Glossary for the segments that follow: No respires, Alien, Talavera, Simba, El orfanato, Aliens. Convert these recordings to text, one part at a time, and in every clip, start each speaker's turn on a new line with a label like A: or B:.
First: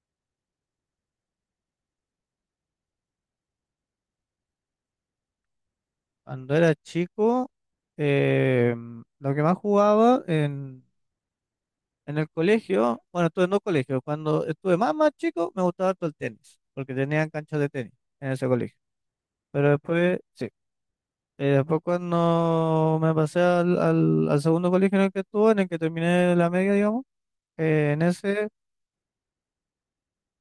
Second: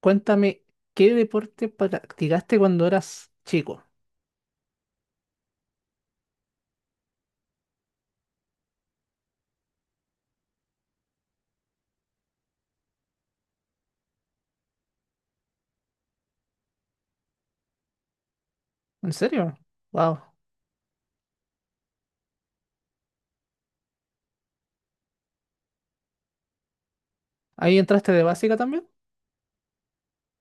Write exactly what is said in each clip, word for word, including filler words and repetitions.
A: Cuéntame, ¿qué deporte practicaste cuando eras chico?
B: Cuando era chico, eh, lo que más jugaba en, en el colegio, bueno, estuve en dos colegios. Cuando estuve más, más chico, me gustaba todo el tenis, porque tenían canchas de tenis en ese colegio.
A: ¿En serio?
B: Pero
A: Wow.
B: después, sí. Eh, después cuando me pasé al, al, al segundo colegio en el que estuve, en el que terminé la media, digamos,
A: ¿Ahí
B: eh, en
A: entraste de
B: ese
A: básica también?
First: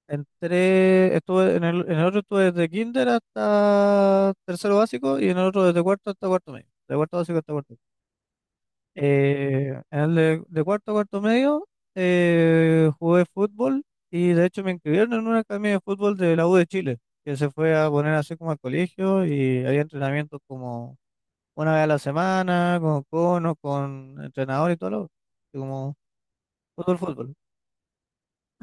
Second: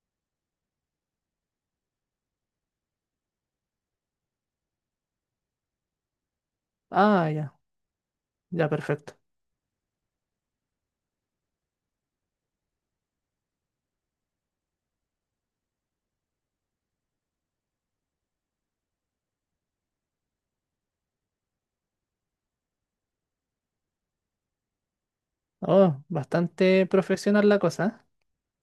B: entré, estuve en el, en el otro estuve desde kinder hasta tercero básico y en el otro desde cuarto hasta cuarto medio, de cuarto
A: Ah,
B: básico
A: ya,
B: hasta cuarto.
A: ya, perfecto.
B: Eh, en el de, de cuarto a cuarto medio, eh, jugué fútbol y de hecho me inscribieron en una academia de fútbol de la U de Chile, que se fue a poner así como al colegio y había entrenamientos como una vez a la semana, con conos, con entrenador y todo lo y como
A: Oh, bastante
B: fútbol, fútbol.
A: profesional la cosa, ¿eh?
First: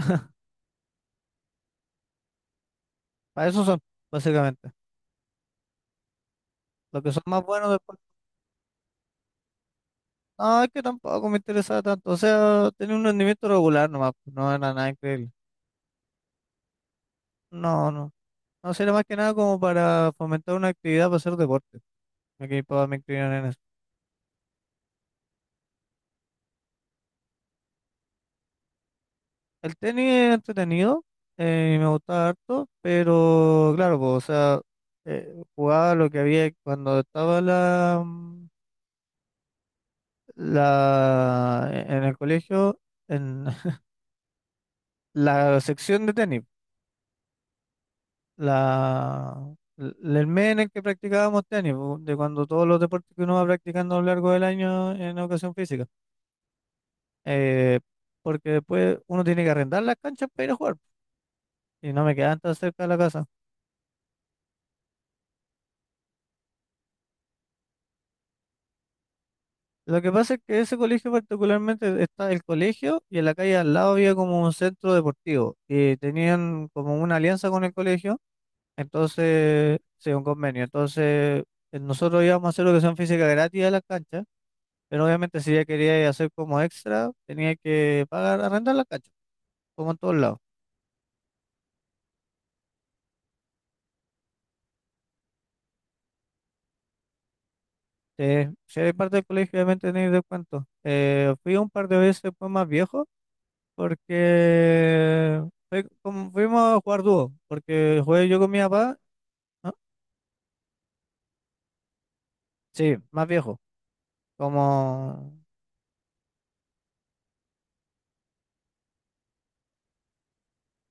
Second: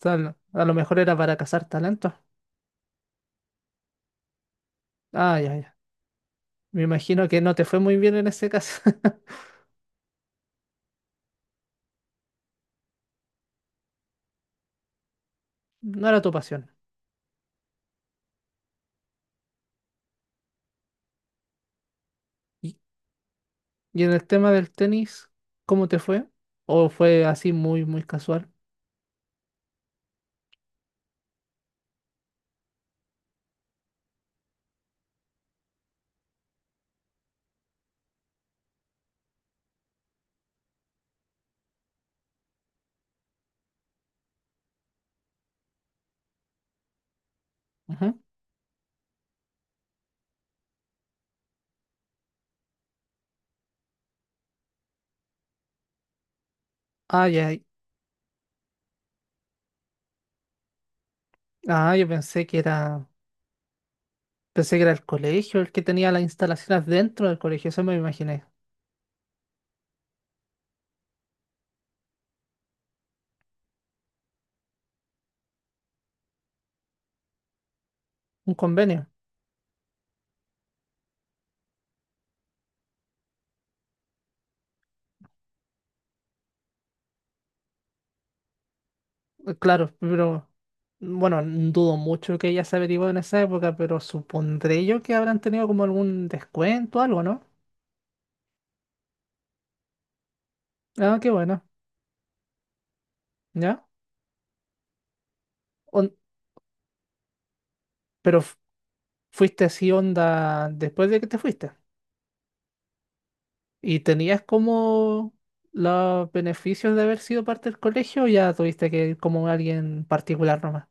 A: O sea, lo- a lo mejor era para cazar talentos.
B: Para eso son, básicamente.
A: Ah, ya, ya. Me
B: Los que son
A: imagino que
B: más
A: no te
B: buenos
A: fue muy
B: después.
A: bien en ese caso.
B: No, es que tampoco me interesaba tanto. O sea, tenía un rendimiento regular nomás, pues, no era nada increíble.
A: No era tu pasión.
B: No, no. No, sería más que nada como para fomentar una actividad para hacer deporte. Ok,
A: ¿Y,
B: puedo me inclinar en eso.
A: y en el tema del tenis, ¿cómo te fue? ¿O fue así muy, muy casual?
B: El tenis es entretenido, eh, y me gustaba harto, pero claro, pues, o sea, eh, jugaba lo que había cuando estaba la, mm, la en el colegio, en la sección de tenis,
A: Ujú.
B: la, l- el mes en el que practicábamos tenis, pu, de cuando todos los deportes que uno va practicando a lo largo del año en educación física,
A: Ah, ya. ya.
B: eh, porque después uno tiene que arrendar las canchas para ir a jugar, y
A: Ah,
B: no
A: yo
B: me quedaban
A: pensé
B: tan
A: que
B: cerca de la
A: era.
B: casa.
A: Pensé que era el colegio el que tenía las instalaciones dentro del colegio, eso me imaginé.
B: Lo que pasa es que ese colegio particularmente está el colegio y en la calle al lado había como un centro deportivo y tenían como una alianza con el colegio,
A: Un convenio.
B: entonces, sí, un convenio. Entonces, eh, nosotros íbamos a hacer educación física gratis a las canchas, pero obviamente si ya quería hacer como extra, tenía que pagar, arrendar la cancha,
A: Eh,
B: como
A: claro,
B: en todos lados.
A: pero bueno, dudo mucho que ella se averiguó en esa época, pero supondré yo que habrán tenido como algún descuento, algo, ¿no?
B: Eh, si eres parte del colegio, obviamente tenéis descuento.
A: Ah, qué
B: Eh, fui
A: bueno,
B: un par de veces después más viejo
A: ¿ya?
B: porque fue
A: On-
B: como- fuimos a jugar dúo, porque jugué
A: pero
B: yo con
A: f-
B: mi papá.
A: Fuiste
B: Ah,
A: así onda después de que te fuiste.
B: sí, más viejo.
A: ¿Y tenías como
B: Como
A: los beneficios de haber sido parte del colegio o ya tuviste que ir como alguien particular nomás?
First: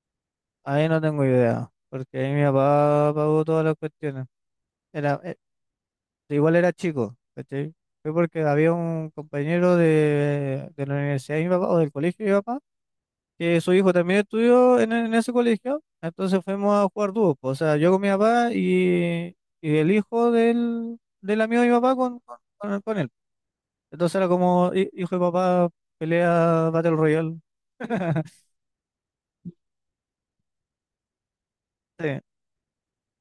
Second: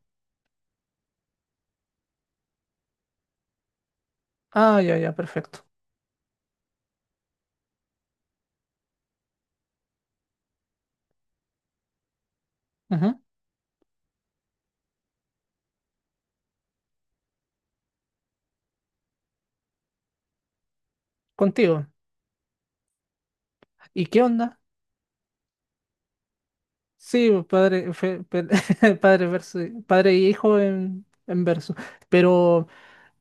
B: ahí no tengo idea, porque ahí mi papá pagó todas las cuestiones.
A: Ah, ya, ya,
B: Era, eh,
A: perfecto.
B: igual era chico, ¿cachai? Fue porque había un compañero de, de la universidad de mi papá o del colegio de mi papá,
A: Ujú.
B: que su hijo también estudió en, en ese colegio, entonces fuimos a jugar dúo. Po, o sea, yo con mi papá y, y el hijo del, del amigo de mi
A: Contigo.
B: papá con, con, con- con él.
A: ¿Y
B: Entonces
A: qué
B: era
A: onda?
B: como hi- hijo y papá pelea Battle
A: Sí,
B: Royale.
A: pues, padre, fe- pe- padre, verso, padre y hijo en, en verso.
B: Sí,
A: Pero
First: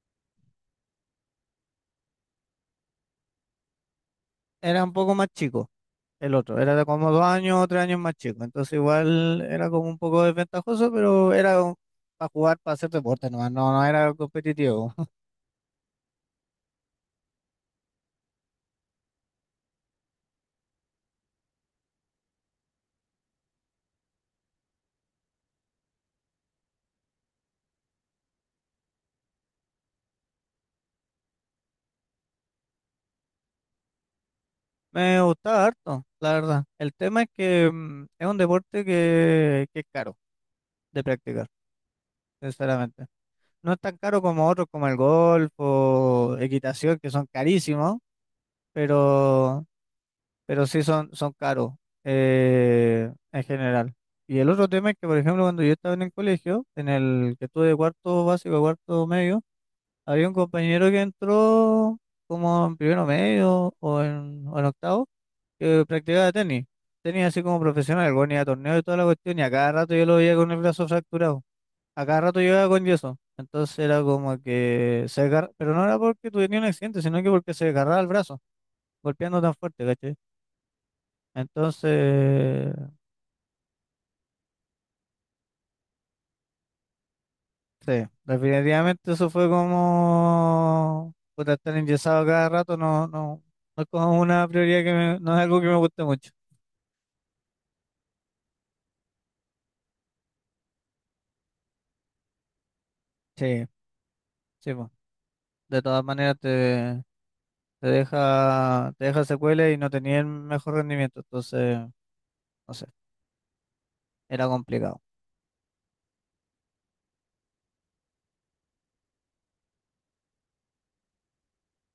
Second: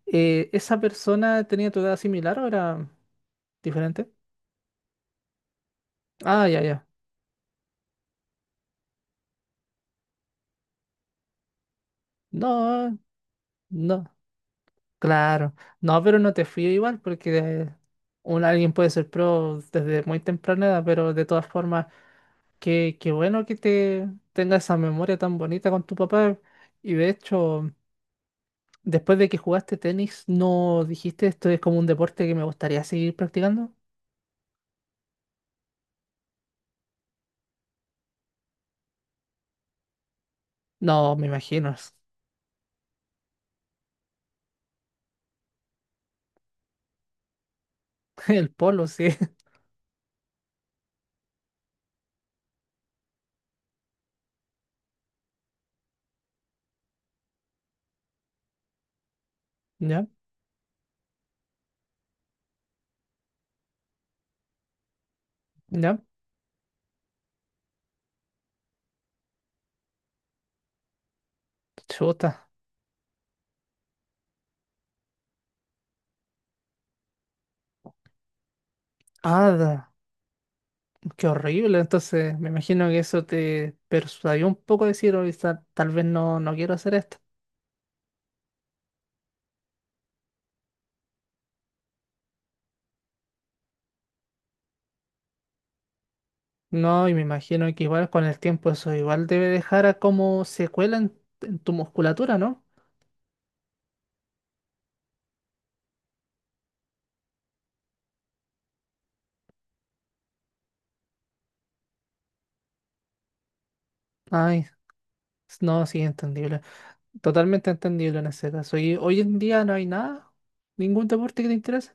A: eh, ¿esa persona tenía tu edad similar o era diferente?
B: era un poco más chico. El
A: Ah, ya,
B: otro, era de
A: ya.
B: como dos años o tres años más chico, entonces igual era como un poco desventajoso, pero era para jugar, para hacer
A: No,
B: deporte nomás, no, no era
A: no,
B: competitivo.
A: claro. No, pero no te fío igual porque un, alguien puede ser pro desde muy temprana edad, pero de todas formas, qué, qué bueno que te tengas esa memoria tan bonita con tu papá. Y de hecho, después de que jugaste tenis, ¿no dijiste esto es como un deporte que me gustaría seguir practicando?
B: Me gustaba harto, la verdad. El tema es que mm, es un deporte que, que es caro de
A: No, me
B: practicar,
A: imagino. es-
B: sinceramente. No es tan caro como otros como el golf o equitación, que son carísimos,
A: El polo, sí.
B: pero pero sí son, son caros eh, en general. Y el otro tema es que, por ejemplo, cuando yo estaba en el colegio, en el que estuve de cuarto básico a cuarto medio,
A: Ya,
B: había un compañero que entró como en primero medio o en, o en octavo, que
A: ya.
B: practicaba tenis. Tenis así como profesional, el ni a torneos y toda la cuestión, y a cada rato yo lo veía con el brazo fracturado. A cada
A: Chuta.
B: rato llegaba con yeso. Entonces era como que se agarra, pero no era porque tuviera un accidente, sino que porque se agarraba el brazo, golpeando tan fuerte,
A: Ada,
B: ¿cachai?
A: qué horrible. Entonces, me
B: Entonces,
A: imagino que eso te persuadió un poco a decir, "Oye, ta- tal vez no, no quiero hacer esto."
B: sí, definitivamente eso fue como puta, estar enyesado cada rato, no, no, no es como una prioridad que me- no es algo que me guste mucho.
A: No, y me imagino que igual con el tiempo eso igual debe dejar a como secuela en, en tu musculatura, ¿no?
B: Sí, sí, po. De todas maneras te, te deja, te deja secuelas y no tenía el mejor rendimiento, entonces, no sé, era
A: Ay,
B: complicado.
A: no, sí, entendible. Totalmente entendible en ese caso. ¿Y hoy en día no hay nada? ¿Ningún deporte que te interese?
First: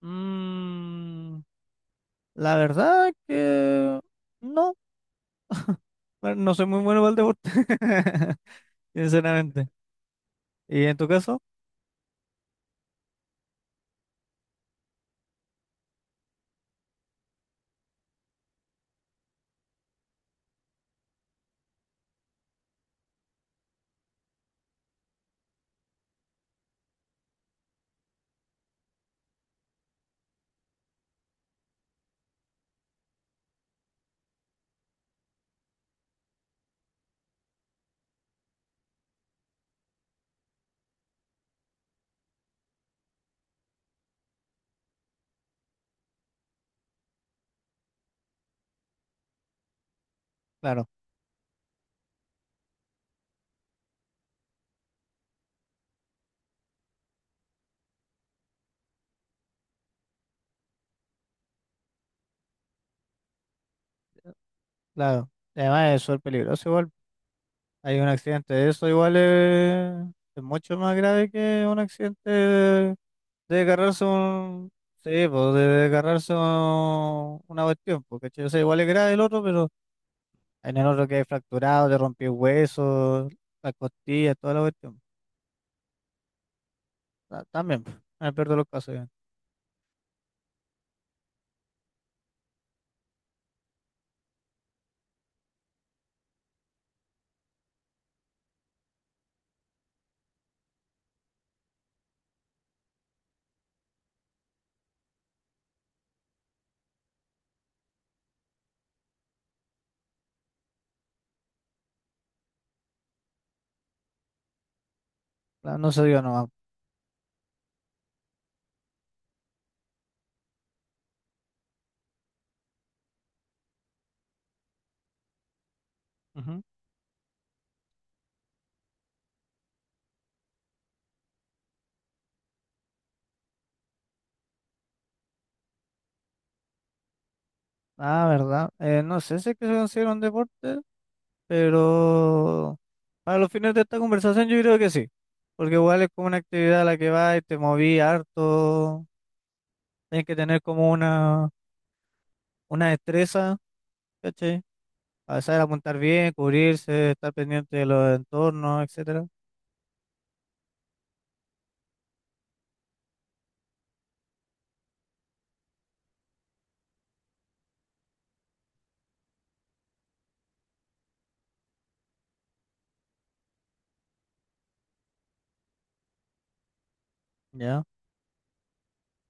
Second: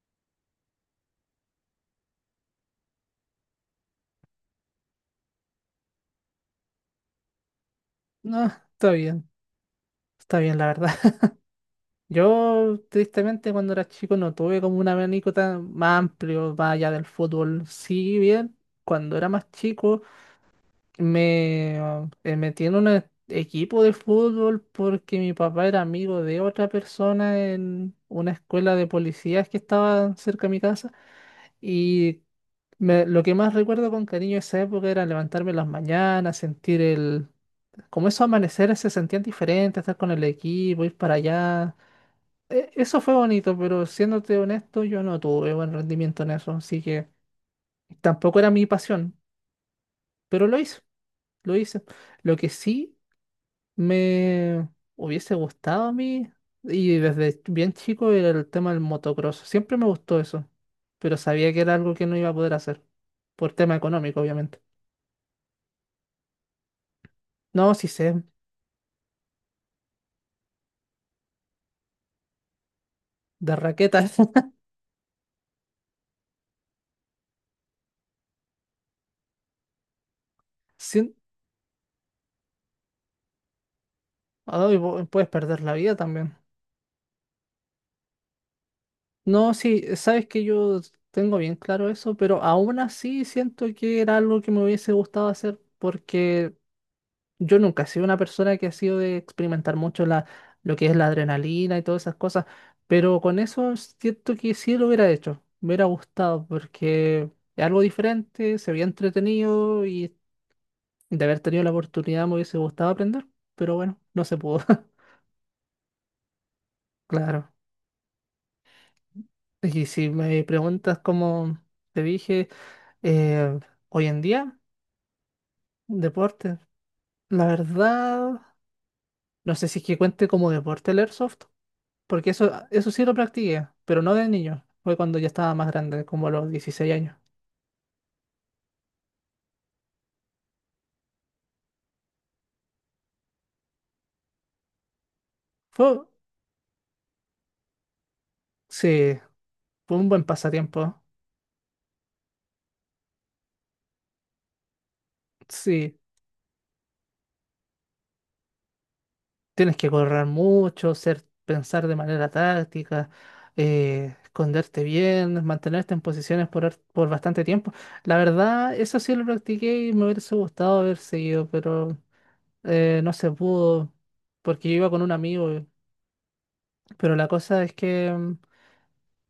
B: Mm, la verdad que no, no soy muy bueno para el deporte,
A: No, está bien.
B: sinceramente.
A: Está bien, la
B: ¿Y
A: verdad.
B: en tu caso?
A: Yo, tristemente, cuando era chico no tuve como un abanico tan más amplio, más allá del fútbol. Sí, bien, cuando era más chico me ah, eh, metí en un e- equipo de fútbol porque mi papá era amigo de otra persona en una escuela de policías que estaba cerca de mi casa. Y me- lo que más recuerdo con cariño de esa época era levantarme en las mañanas, sentir el... Como esos amaneceres se sentían diferentes, estar con el equipo, ir para allá. e- Eso fue bonito, pero siéndote honesto, yo no tuve buen rendimiento en eso, así que tampoco era mi pasión, pero lo hice,
B: Claro.
A: lo hice. Lo que sí me hubiese gustado a mí, y desde bien chico, era el tema del motocross. Siempre me gustó eso, pero sabía que era algo que no iba a poder hacer, por tema económico, obviamente.
B: Claro, y además es súper peligroso igual.
A: No, sí
B: Hay un
A: sé,
B: accidente de eso igual es, es mucho más grave que un accidente de,
A: de
B: de agarrarse
A: raquetas.
B: un. Sí, pues de agarrarse un- una cuestión, porque o sea, igual es grave el otro, pero en el otro
A: Sí,
B: que hay fracturado, te rompió huesos, las costillas, toda la
A: ay,
B: cuestión.
A: vo- puedes perder la vida también.
B: Ta- También, pues, en el peor de los casos, ya.
A: No, sí, sabes que yo tengo bien claro eso, pero aún así siento que era algo que me hubiese gustado hacer porque yo nunca he sido una persona que ha sido de experimentar mucho la, lo que es la adrenalina y todas esas cosas, pero con eso siento que sí lo hubiera hecho, me hubiera gustado porque es algo diferente, se había entretenido y de haber tenido la oportunidad me hubiese gustado aprender, pero bueno, no se pudo.
B: La- no se dio nomás.
A: Claro. Y si me preguntas como te dije... Eh, hoy en día, deporte.
B: Ujú.
A: La verdad, no sé si es que cuente como deporte el airsoft, porque eso, eso sí lo practiqué, pero no de niño. Fue cuando ya estaba más grande, como a los dieciséis años.
B: Ah, ¿verdad? Eh, no sé si es que se considera un deporte, pero. Para los fines de esta conversación yo creo que sí, porque igual
A: Fue,
B: es como una actividad a la que vas y te moví harto,
A: sí, fue un buen
B: tienes que tener como
A: pasatiempo.
B: una, una destreza, ¿cachai? A saber
A: Sí,
B: apuntar bien, cubrirse, estar pendiente de los entornos, etcétera.
A: tienes que correr mucho, ser, pensar de manera táctica, eh, esconderte bien, mantenerte en posiciones por, har- por bastante tiempo. La verdad, eso sí lo practiqué y me hubiese gustado haber seguido, pero eh, no se pudo porque yo iba con un amigo, eh. Pero la cosa es
B: ¿Ya?
A: que mm,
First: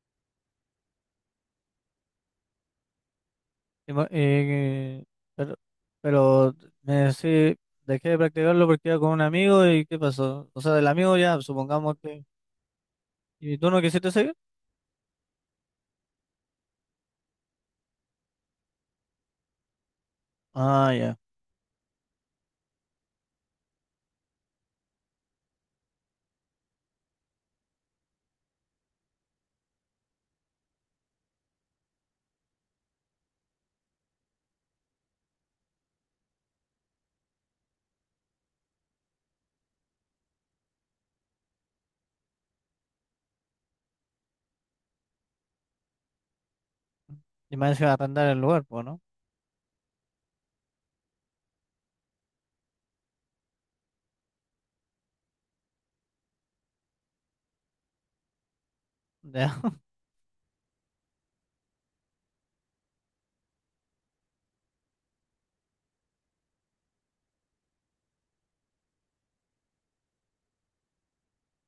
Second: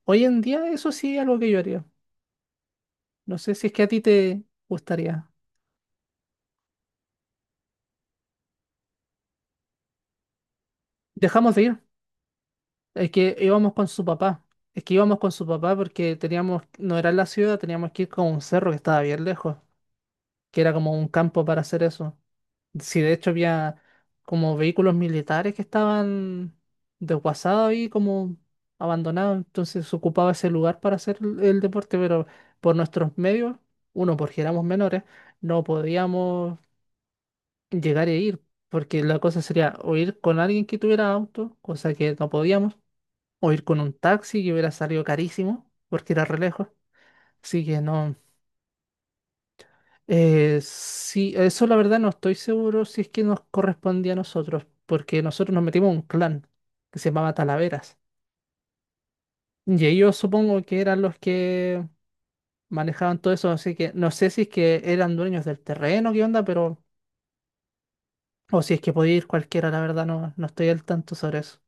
A: hoy en día eso sí es algo que yo haría. No sé si es que a
B: Y
A: ti
B: mo-
A: te
B: y-
A: gustaría.
B: pero, pero me decí, dejé de practicarlo porque iba con un amigo y ¿qué pasó? O sea, el amigo ya,
A: Dejamos de ir,
B: supongamos que.
A: es que
B: ¿Y tú
A: íbamos
B: no
A: con su
B: quisiste seguir?
A: papá. Es que íbamos con su papá porque teníamos, no era en la ciudad, teníamos que ir con un cerro que estaba bien lejos, que era
B: Ah,
A: como un
B: ya.
A: campo para hacer eso. Sí, de hecho había como vehículos militares que estaban desguazados y como abandonados, entonces se ocupaba ese lugar para hacer el, el deporte, pero por nuestros medios, uno, porque éramos menores, no podíamos llegar e ir, porque la cosa sería o ir con alguien que tuviera auto, cosa que no podíamos, o ir con un taxi que hubiera salido carísimo, porque era re lejos,
B: Y
A: así
B: me a
A: que no.
B: arrendar el lugar, pues, ¿no?
A: Eh, sí, eso la verdad no estoy seguro si es que nos correspondía a nosotros, porque nosotros nos metimos a un clan que se llamaba Talaveras.
B: Ya.
A: Y ellos supongo que eran los que manejaban todo eso, así que no sé si es que eran dueños del terreno, qué onda, pero... O si es que podía ir cualquiera, la verdad no, no estoy al tanto sobre eso.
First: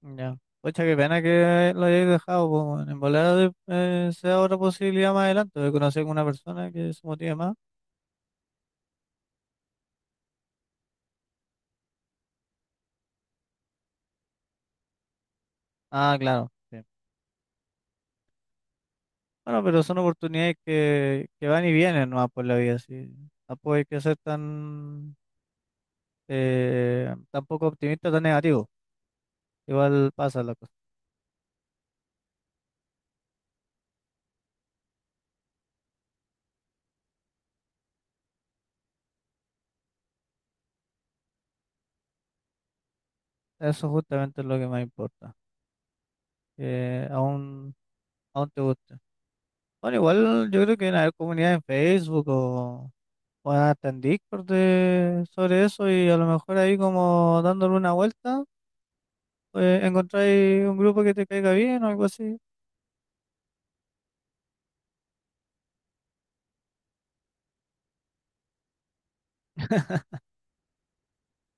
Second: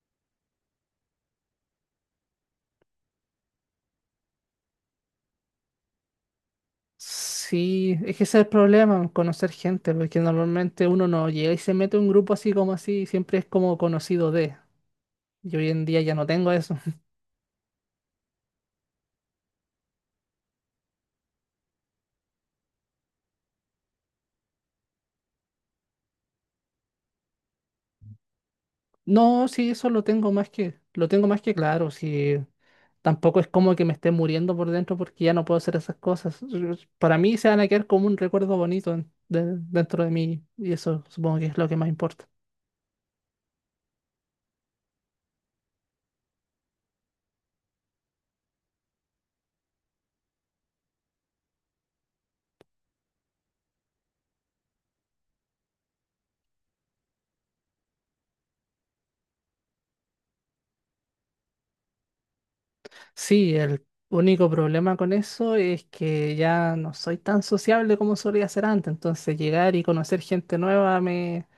B: Ya. Pucha, qué pena que lo hayáis dejado, po, weón. En volada de- eh, sea otra posibilidad más adelante de conocer con una persona que se motive más.
A: Sí, es que ese es el problema, conocer gente, porque normalmente uno no llega y se mete a un grupo así como así, siempre es como conocido de. Y hoy en día ya
B: Ah,
A: no
B: claro,
A: tengo eso.
B: sí. Bueno, pero son oportunidades que, que van y vienen nomás por la vida, sí. Tampoco hay que ser tan, eh, tan poco optimista, tan negativo.
A: No, sí, eso lo
B: Igual
A: tengo
B: pasa
A: más
B: la cosa.
A: que, lo tengo más que claro. Sí, tampoco es como que me esté muriendo por dentro porque ya no puedo hacer esas cosas. Para mí se van a quedar como un recuerdo bonito en- de- dentro de mí y eso supongo que es lo que más importa.
B: Eso justamente es lo que más importa. Que aún, aún te guste. Bueno, igual yo creo que en haber comunidad en Facebook o bueno, hasta en Discord de- sobre eso y a lo mejor ahí como dándole una vuelta, pues encontráis un grupo que te caiga bien o algo así.
A: Sí, el único problema con eso es que ya no soy tan sociable como solía ser antes, entonces llegar y conocer gente nueva me,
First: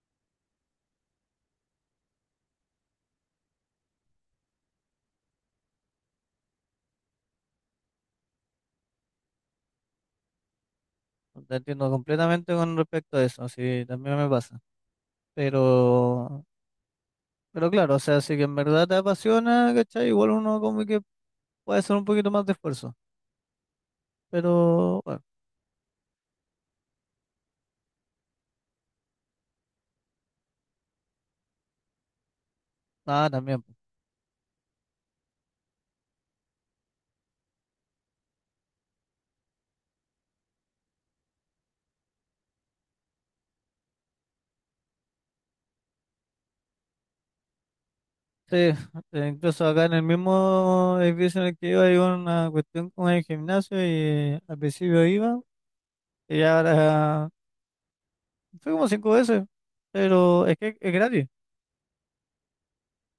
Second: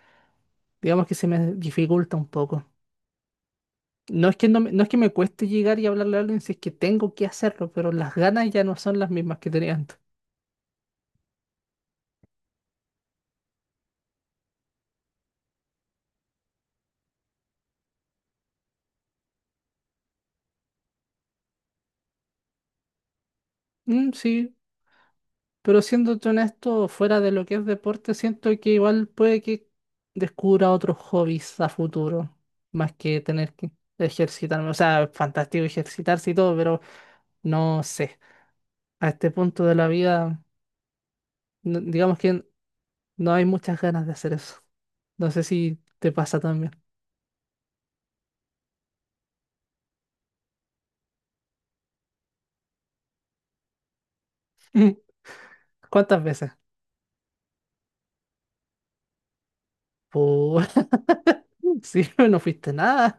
A: digamos que se me dificulta un poco. No es que no, me- no es que me cueste llegar y hablarle a alguien si es que tengo que hacerlo, pero las ganas ya no son las mismas que tenía antes.
B: No te entiendo completamente con respecto a eso, sí, también me pasa. Pero, pero claro, o sea, si que en verdad te apasiona, ¿cachai? Igual uno como que puede hacer un poquito más de esfuerzo.
A: Mm, sí,
B: Pero, bueno,
A: pero siéndote honesto, fuera de lo que es deporte, siento que igual puede que descubra otros hobbies a futuro, más que
B: nada,
A: tener
B: también,
A: que
B: po.
A: ejercitarme. O sea, fantástico ejercitarse y todo, pero no sé. A este punto de la vida, no- digamos que no hay muchas ganas de hacer eso. No sé si te pasa también.
B: Sí, eh, incluso acá en el mismo edificio en el que iba hay una cuestión con el gimnasio y al principio iba,
A: ¿Cuántas
B: y
A: veces?
B: ahora fui como cinco veces, pero es
A: Pues
B: que es gratis.
A: sí, no fuiste nada.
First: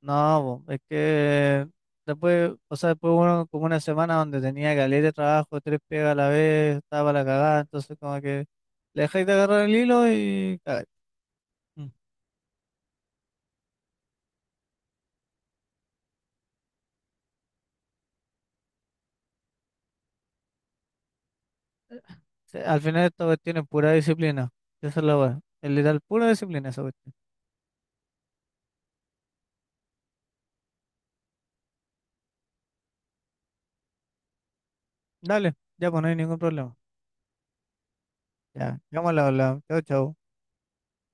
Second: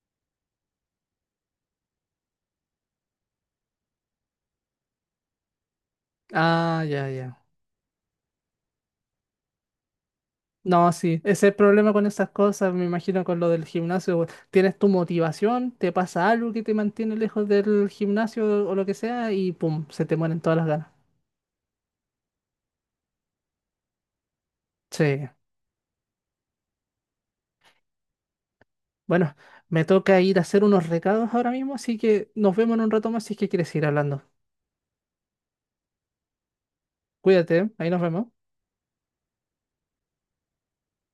B: No, po, es que después, o sea, después uno como una semana donde tenía caleta de trabajo, tres pegas a la vez,
A: Ah, ya,
B: estaba para la
A: ya.
B: cagada, entonces como que le dejáis de agarrar el hilo y cagáis.
A: No, sí, ese es el
B: Mm.
A: problema con esas cosas, me imagino con lo del gimnasio. we- Tienes tu motivación, te pasa algo que te mantiene lejos del gimnasio o lo que sea y pum, se te mueren todas las ganas.
B: Sí, al final esta cuestión es pura disciplina. Esa es la
A: Sí.
B: weá. Es literal pura disciplina esa cuestión.
A: Bueno, me toca ir a hacer unos recados ahora mismo, así que nos vemos en un rato más si es que quieres ir hablando.
B: Dale, ya pues no hay ningún problema.
A: Cuídate, ¿eh? Ahí nos vemos.
B: Ya, llámala, la. Chao, chao.